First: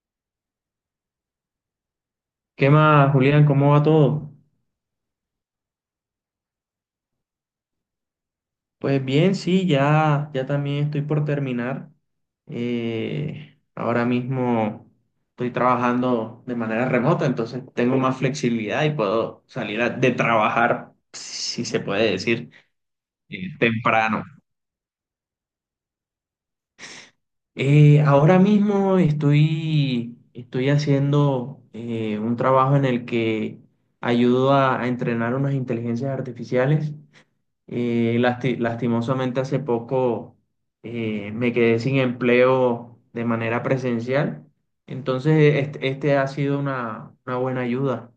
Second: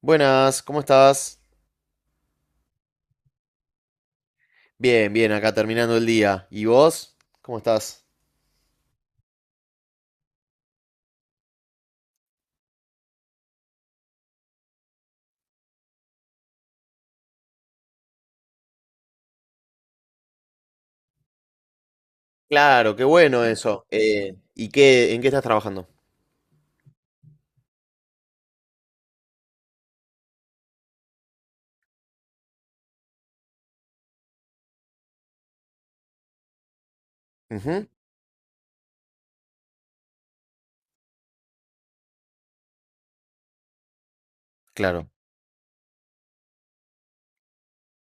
Buenas, ¿cómo estás? ¿Qué más, Julián? ¿Cómo va todo? Bien, bien, acá terminando el día. ¿Y vos? ¿Cómo estás? Pues bien, sí, ya también estoy por terminar. Ahora mismo estoy trabajando de manera remota, entonces tengo más flexibilidad y puedo de trabajar, si se puede decir, Claro, qué bueno eso. temprano. ¿Y en qué estás trabajando? Ahora mismo estoy haciendo un trabajo en el que ayudo a entrenar unas inteligencias artificiales. Ujú, Lastimosamente hace poco me quedé sin empleo de manera presencial. claro. Entonces, este ha sido una buena ayuda.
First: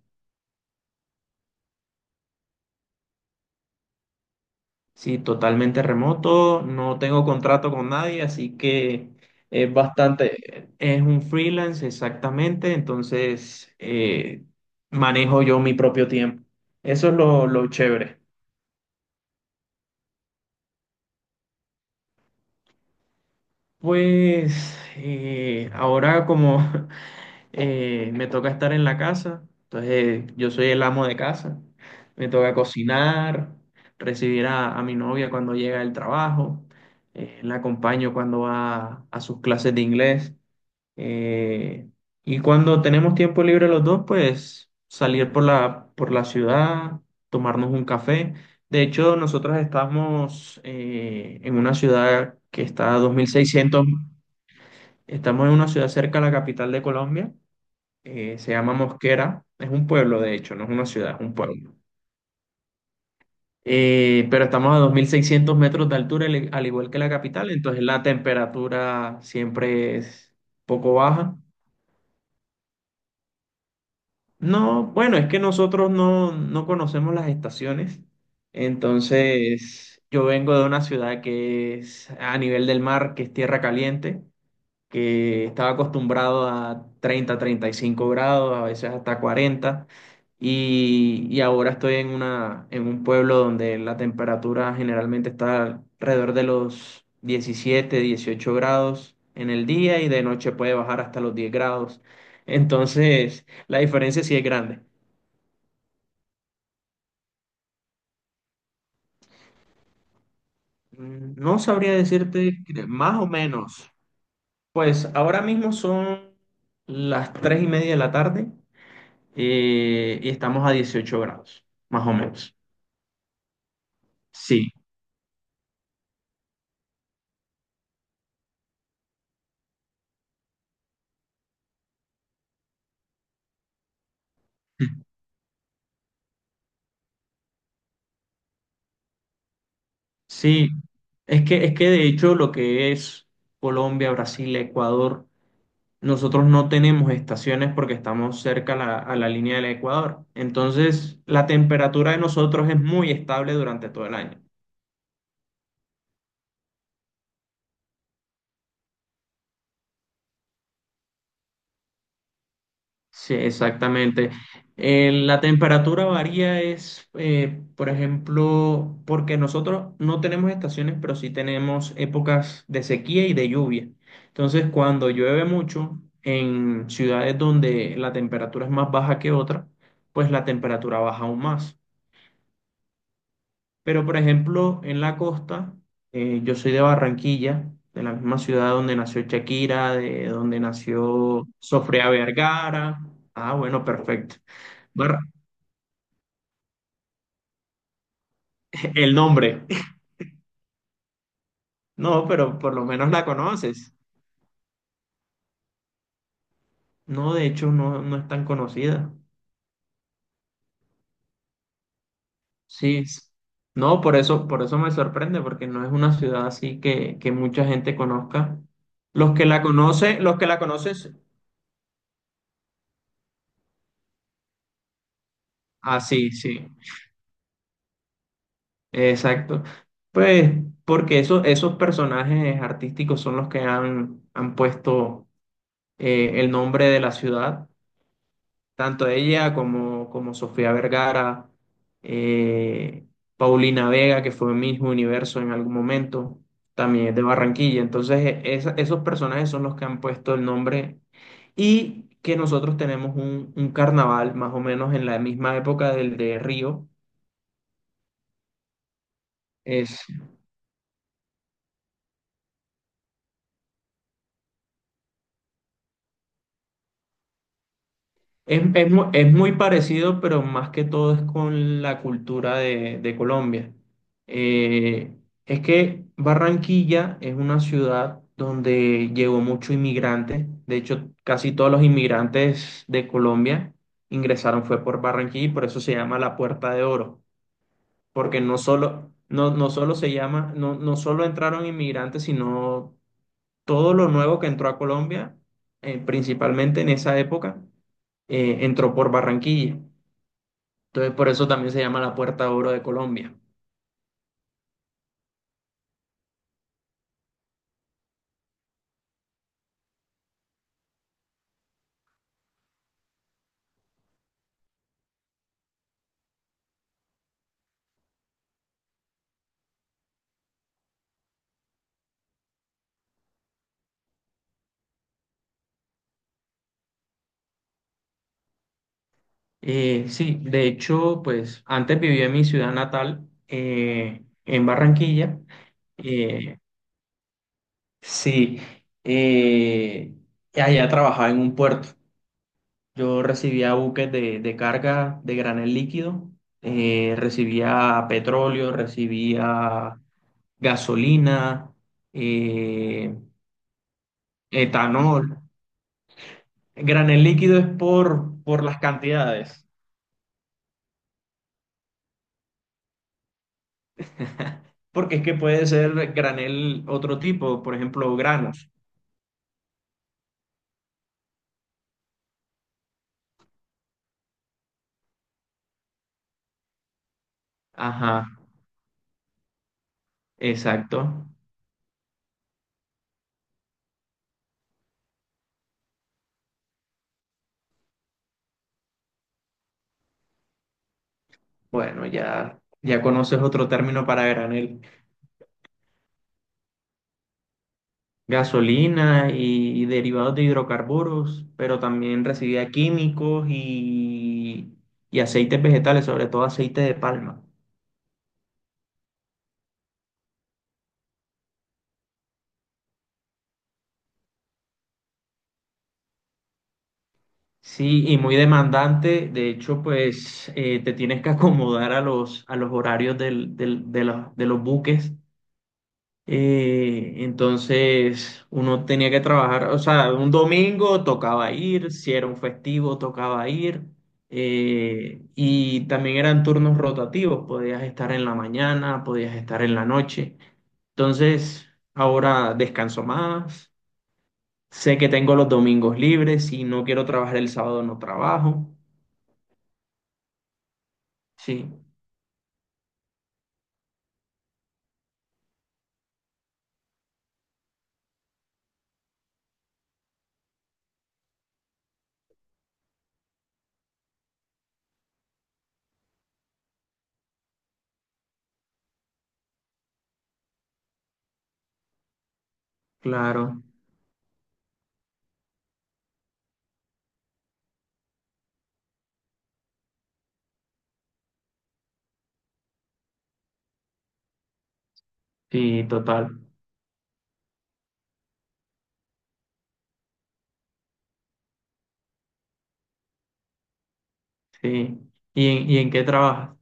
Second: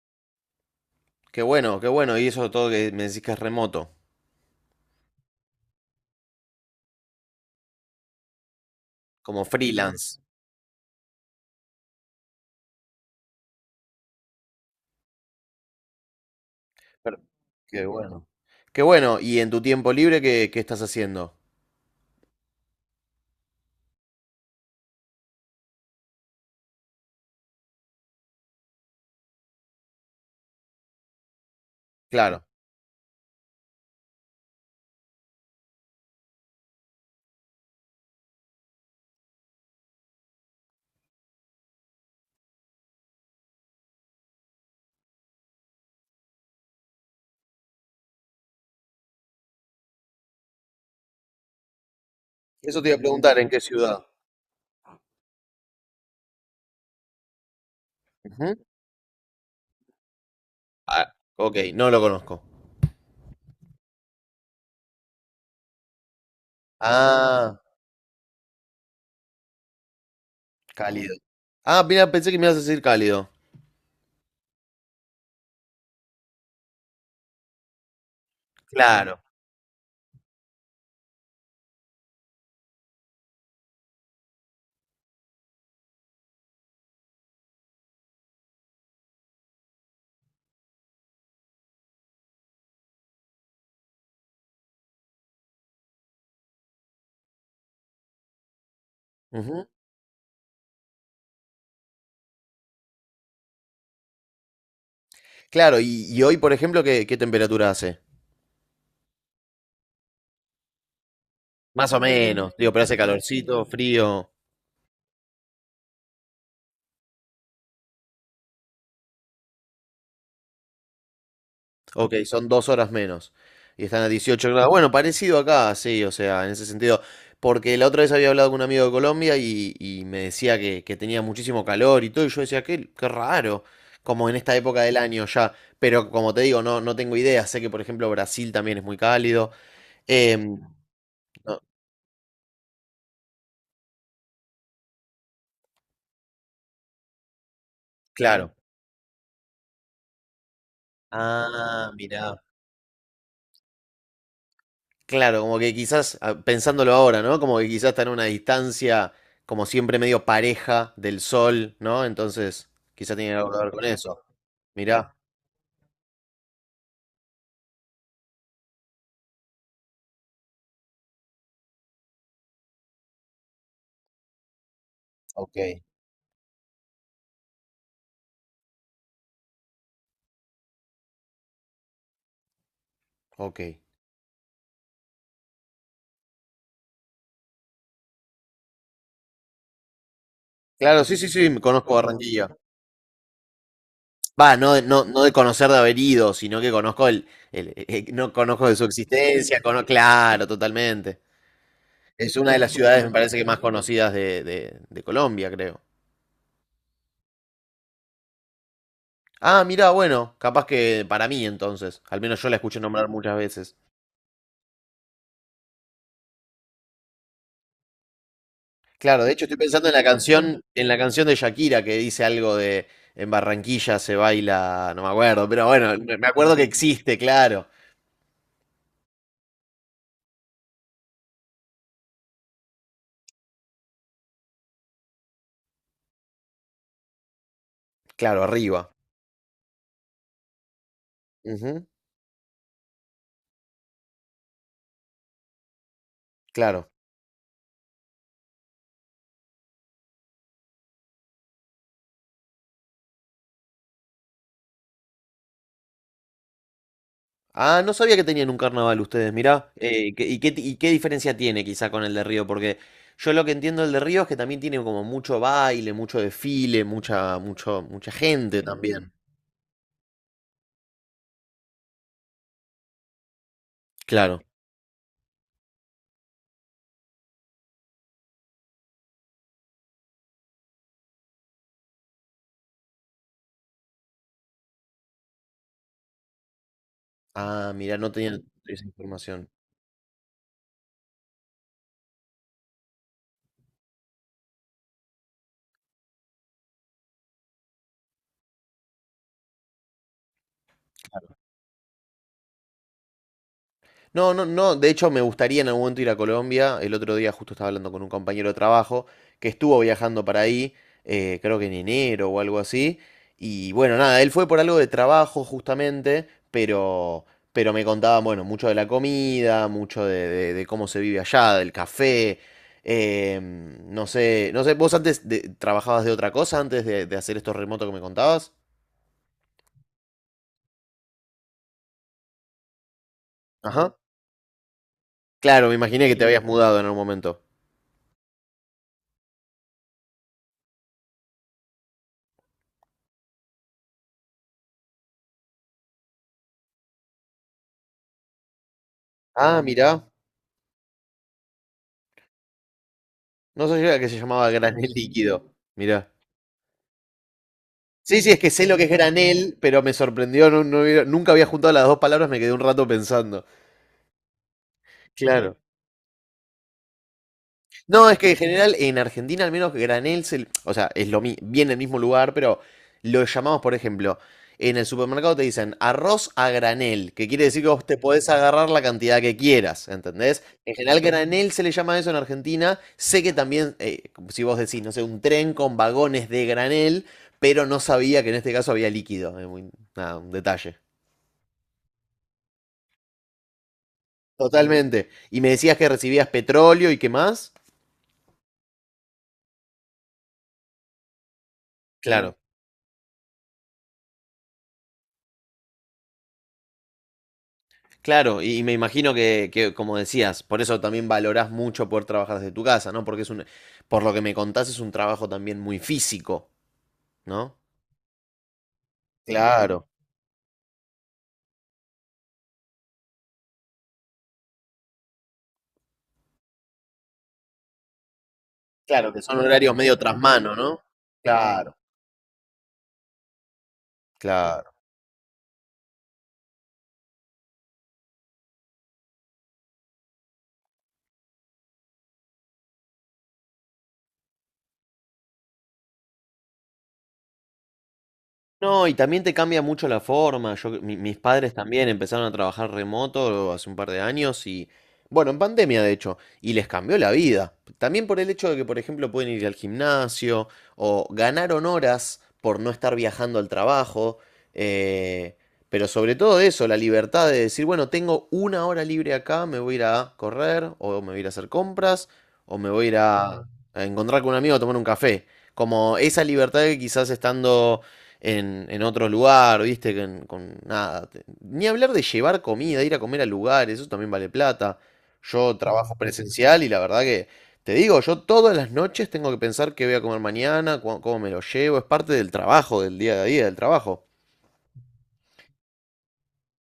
Qué bueno, qué bueno. Y eso todo que me decís que es remoto, Sí, totalmente remoto, no tengo contrato con nadie, así que como es freelance. bastante, es un freelance exactamente, entonces manejo yo mi propio tiempo. Eso es Per- lo Qué chévere. bueno. Qué bueno. ¿Y en tu tiempo libre qué estás haciendo? Pues ahora como me toca estar en la casa, entonces yo soy el amo de casa, me Claro. toca cocinar, recibir a mi novia cuando llega del trabajo, la acompaño cuando va a sus clases de inglés. Eh, y cuando tenemos tiempo libre los dos, pues salir por por la ciudad, tomarnos un café. De hecho, nosotros estamos en una ciudad que Eso te está iba a a dos mil preguntar, ¿en qué seiscientos ciudad? Estamos en una ciudad cerca a la capital de Colombia, se Ujú. llama Mosquera, es un pueblo de hecho, no es una Ah, ciudad, es un ok, pueblo. no lo conozco. Pero estamos a 2.600 metros de altura, al igual que la capital, Ah, entonces la temperatura siempre es poco cálido. baja. Ah, mira, pensé que me ibas a decir cálido. No, bueno, es que nosotros no conocemos las estaciones, Claro. entonces yo vengo de una ciudad que es a nivel del mar, que es tierra caliente, que estaba acostumbrado a 30, 35 grados, a veces hasta 40, y ahora estoy en una, en un pueblo donde la temperatura generalmente está alrededor de los 17, 18 grados en el día y de noche puede bajar hasta los 10 grados. Entonces, la diferencia sí es grande. Claro, y hoy, por ejemplo, ¿qué temperatura hace? No Más sabría o decirte menos. Digo, pero hace más o calorcito, menos. frío. Pues ahora mismo son las 3:30 de la tarde y estamos a 18 grados, más Ok, o son menos. 2 horas menos. Y están a 18 grados. Sí, Bueno, parecido acá, sí, o sea, en ese sentido. Porque la otra vez había hablado con un amigo de Colombia y me decía que tenía muchísimo calor y todo. Y yo decía, qué raro. Como en esta época del año ya. Pero como te digo, no tengo idea. Sé que, por ejemplo, Brasil también es muy cálido. Em, sí. No, Es que de hecho lo que es Colombia, Brasil, Ecuador, nosotros no tenemos estaciones porque estamos claro. cerca a a la línea del Ecuador. Entonces, la Ah, temperatura de mirá. nosotros es muy estable durante todo el año. Claro, como que quizás, ah, pensándolo ahora, ¿no? Como que quizás está en una distancia, como siempre, medio pareja del sol, ¿no? Entonces, quizás Sí, tiene algo que ver con eso. exactamente. Mirá, La temperatura varía es, por ejemplo, porque nosotros no tenemos estaciones, pero sí tenemos épocas de sequía y de lluvia. Entonces, cuando llueve ok, mucho en ciudades donde la temperatura es más baja que otra, pues la temperatura baja aún más. ok. Pero, por ejemplo, en la costa, yo soy de Barranquilla, de la misma ciudad donde nació Shakira, de donde Claro, sí, sí, nació sí, me conozco Sofía Barranquilla. Vergara. Ah, bueno, perfecto. Va, no, no, Bar- no de conocer de haber ido, sino que conozco no conozco de su el existencia, nombre. Claro, totalmente. No, Es una pero de las por lo ciudades, me menos la parece que más conoces. conocidas de Colombia, creo. No, de hecho, no es tan conocida. Ah, mirá, bueno, capaz que para mí entonces, al menos yo la escuché Sí. nombrar es- muchas veces. No, por eso me sorprende, porque no es una ciudad así que mucha gente conozca. Claro, de Los hecho que estoy la pensando conocen, los que la en la conoces, canción de Shakira que dice algo de en Barranquilla se baila, no me acuerdo, pero bueno, ah, me sí, acuerdo sí, que existe, claro. exacto. Pues porque eso, esos personajes artísticos son los que han puesto el nombre de la ciudad Claro, arriba. tanto ella como Sofía Vergara, Ujú, eh, Paulina Vega, que fue Miss Universo en algún momento, claro. también es de Barranquilla. Entonces, esos personajes son los que han puesto el nombre y que nosotros tenemos un carnaval más o menos en la misma época del de Río. Ah, no sabía que tenían un carnaval ustedes, mirá. ¿Y qué diferencia tiene quizá con el de Río? Porque yo lo que entiendo del de Río es que también tiene como mucho baile, mucho desfile, mucha, mucho, mucha gente Es, es mu- también. es muy parecido, pero más que todo es con la cultura de Colombia. Claro. Eh, es que Barranquilla es una ciudad donde llegó mucho inmigrante. De hecho, casi todos los inmigrantes de Colombia ingresaron fue por Barranquilla y por eso se llama la Puerta de Oro. Ah, mirá, no tenía Porque no esa solo, información. No solo se llama, no solo entraron inmigrantes, sino todo lo nuevo que entró a Colombia, principalmente en esa época entró por Barranquilla. Entonces, por eso también se llama la Puerta de Oro de Colombia. No, no, no. De hecho, me gustaría en algún momento ir a Colombia. El otro día justo estaba hablando con un compañero de trabajo que estuvo viajando para ahí, creo que en enero o algo así. Y bueno, nada, él fue por algo de trabajo justamente, pero, me contaban, bueno, mucho de la comida, mucho de cómo se vive allá, del café. No sé, no sé, ¿vos antes trabajabas de otra cosa antes de hacer estos remotos que me contabas? Sí, de hecho, pues antes viví en mi ciudad natal, Ajá. En Barranquilla. Claro, me imaginé que te habías Sí, Eh, mudado en algún momento. sí, eh, allá trabajaba en un puerto. Yo recibía buques de carga de granel líquido, recibía petróleo, Ah, recibía mirá. gasolina, eh, No sabía que se llamaba granel etanol. líquido. Mirá. Granel líquido es Sí, sí, es por, que sé lo las que es granel, cantidades, pero me sorprendió. Nunca había juntado las dos palabras, me quedé un rato pensando. porque es que Claro. puede ser granel otro tipo, por No, ejemplo, es que en granos. general en Argentina al menos Granel, o sea, es lo viene del mismo lugar, pero lo llamamos, por ejemplo, en el supermercado te dicen arroz a granel, que quiere decir que vos te Ajá, podés agarrar la cantidad que quieras, ¿entendés? En general exacto. granel se le llama eso en Argentina. Sé que también, si vos decís, no sé, un tren con vagones de granel, pero no sabía que en este caso había líquido. Es nada, un detalle. Bueno, ya conoces otro término para granel. Totalmente. Y me decías que recibías petróleo y qué más. Gasolina y derivados de hidrocarburos, pero también Claro. recibía químicos y aceites vegetales, sobre todo aceite de palma. Claro, y me imagino que, como decías, por eso también valorás mucho poder trabajar desde tu casa, ¿no? Porque es un, por lo que me contás, es un trabajo también muy físico, ¿no? Sí, y muy demandante. De hecho, Claro, pues te tienes que acomodar a a los horarios de los buques. Entonces, uno tenía claro, que que son trabajar, horarios o medio sea, tras un mano, ¿no? domingo tocaba Claro, ir, si era un festivo tocaba ir. claro. Y también eran turnos rotativos, podías estar en la mañana, podías estar en la noche. Entonces, ahora descanso más. Sé que tengo los domingos libres. Si no quiero trabajar el sábado, no trabajo. No, y también te cambia mucho la forma. Yo, mis padres Sí, también empezaron a trabajar remoto hace un par de años y, bueno, en pandemia de hecho, y les cambió la vida. También por el hecho de que, por ejemplo, pueden ir al gimnasio o ganaron horas por no estar viajando al trabajo. eh, pero sobre todo eso, la libertad de decir, bueno, tengo una hora libre acá, me voy a ir a correr o me voy a ir a hacer compras o me voy a ir a, Claro, claro, a encontrar con un amigo a tomar un café. Como esa libertad que quizás estando en otro lugar, ¿viste? Con nada. Ni hablar de llevar comida, ir a comer a lugares, eso también vale plata. Yo sí, trabajo total, presencial y la verdad que, te digo, yo todas las noches tengo que pensar qué voy a comer mañana, cómo me lo llevo, es parte del trabajo, del día a día del trabajo. sí. ¿Y en qué trabajas?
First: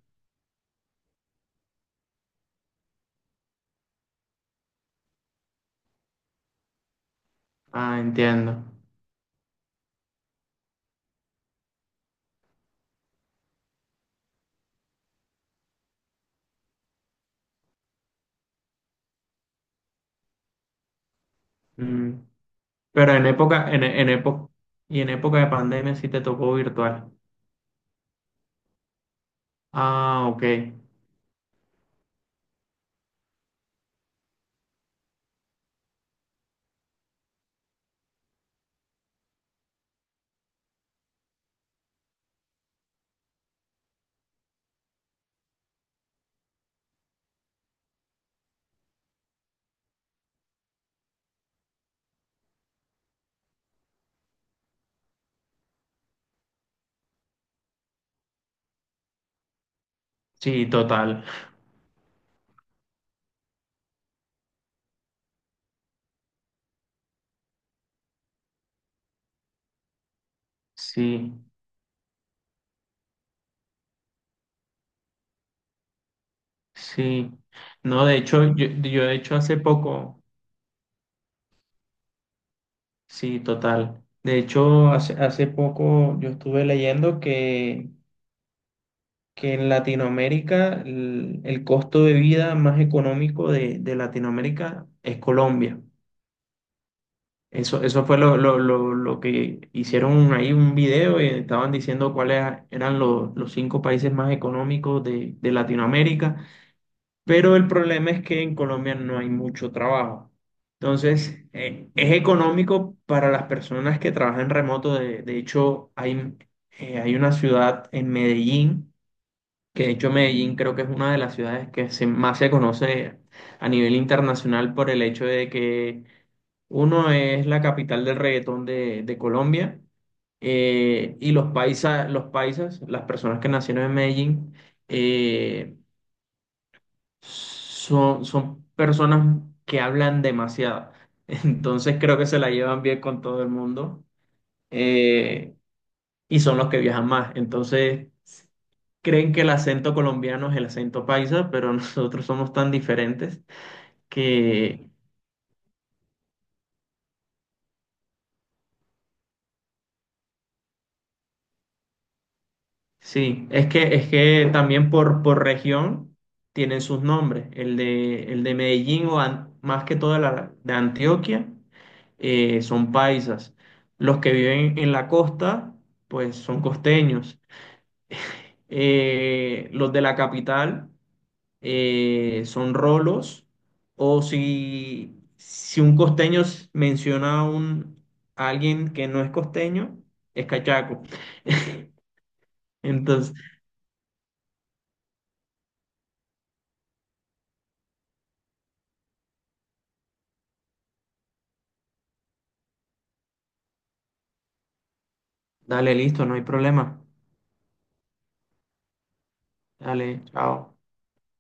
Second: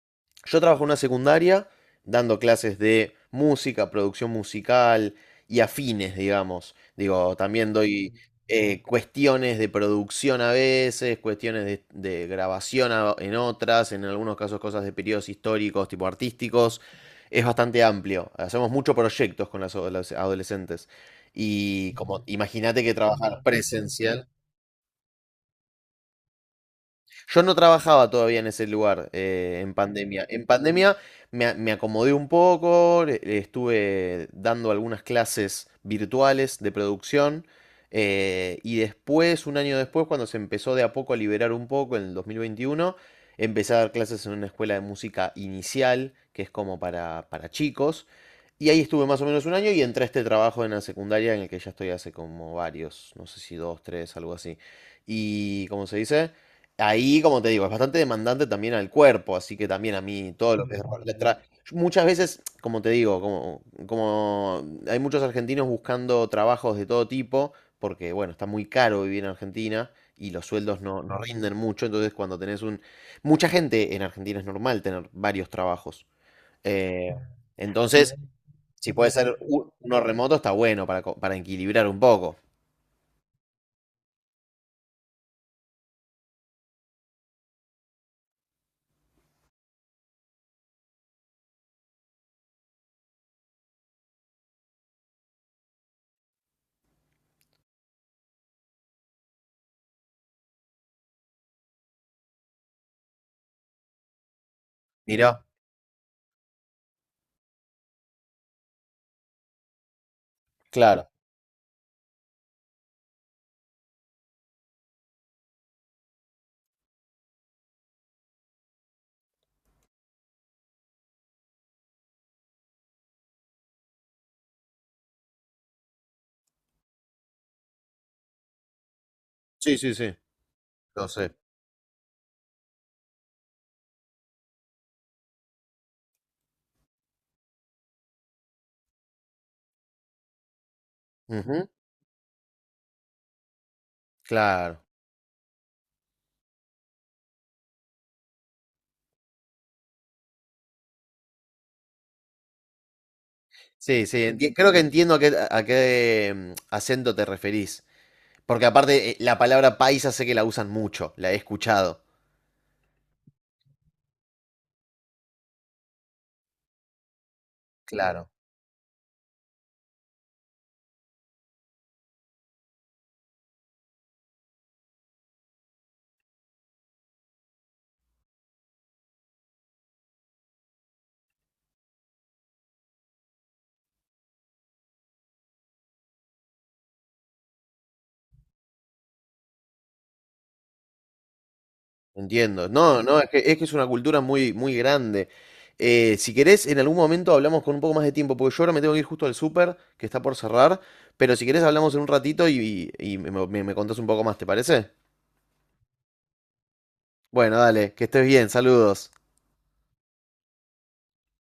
Yo trabajo en una secundaria dando clases de música, producción musical y afines, digamos. Digo, también Ah, doy entiendo. Cuestiones de producción a veces, cuestiones de grabación en otras, en algunos casos cosas de periodos históricos, tipo artísticos. Es bastante amplio. Hacemos muchos proyectos con las adolescentes. Y Mm, como imagínate que Pero en trabajar época, en presencial. época, y en época de pandemia sí te tocó virtual. Yo no trabajaba todavía en ese lugar en pandemia. Ah, ok, En pandemia me, me acomodé un poco, le estuve dando algunas clases virtuales de producción y después, un año después, cuando se empezó de a poco a liberar un poco en el 2021 empecé a dar clases en una escuela de música inicial, que es como para, chicos. Y ahí estuve más o menos un año y entré a este trabajo en la secundaria en el que ya estoy hace como varios, no sé si dos, tres, algo así. Y, ¿cómo se dice? Ahí, como te digo, es bastante demandante también al cuerpo, así que también a mí todo sí, lo que es Mm. total, Muchas veces, como te digo, como hay muchos argentinos buscando trabajos de todo tipo, porque bueno, está muy caro vivir en Argentina y los sueldos no sí, rinden mucho, entonces cuando tenés un... Mucha gente en Argentina es normal tener varios trabajos. eh, sí. No, entonces, de hecho, si yo puede de ser hecho hace uno poco, remoto, está bueno para, para equilibrar un poco. sí, total. De hecho, hace poco yo estuve leyendo que en Latinoamérica el costo de vida más económico de Latinoamérica es Colombia. Eso fue lo que hicieron ahí un video y estaban diciendo cuáles eran los cinco países más económicos Mirá, de Latinoamérica, pero el problema es que en Colombia no hay mucho trabajo. claro. Entonces, es económico para las personas que trabajan remoto. De hecho, hay, hay una ciudad en Medellín que de hecho Medellín creo que es una de las ciudades que más se conoce a nivel internacional por el hecho de que uno es la capital del reggaetón de Sí, Colombia, sí, sí, lo y sé. Los paisas, las personas que nacieron en Medellín, eh, son, personas que hablan demasiado. Ujú, Entonces creo que se la llevan bien con todo el mundo, claro. eh, y son los que viajan más. Entonces creen que el acento colombiano es el acento paisa, pero nosotros somos tan diferentes Sí, sí, creo que que entiendo a qué acento te referís. Porque aparte, la palabra paisa sé que la usan mucho, la he escuchado. sí, es que también por región tienen sus nombres. Claro. El de Medellín o más que todo la de Antioquia son paisas. Los que viven en la costa, pues son costeños. Los de la capital, son rolos, o si un costeño menciona a alguien que no es costeño, es cachaco. Entiendo. No, no, es Entonces, que es que es una cultura muy, muy grande. Si querés, en algún momento hablamos con un poco más de tiempo, porque yo ahora me tengo que ir justo al súper, que está por cerrar, pero si querés hablamos en un ratito y me contás un poco más, ¿te parece? dale, listo, no hay problema. Bueno, dale, que estés bien, saludos. Dale, chao.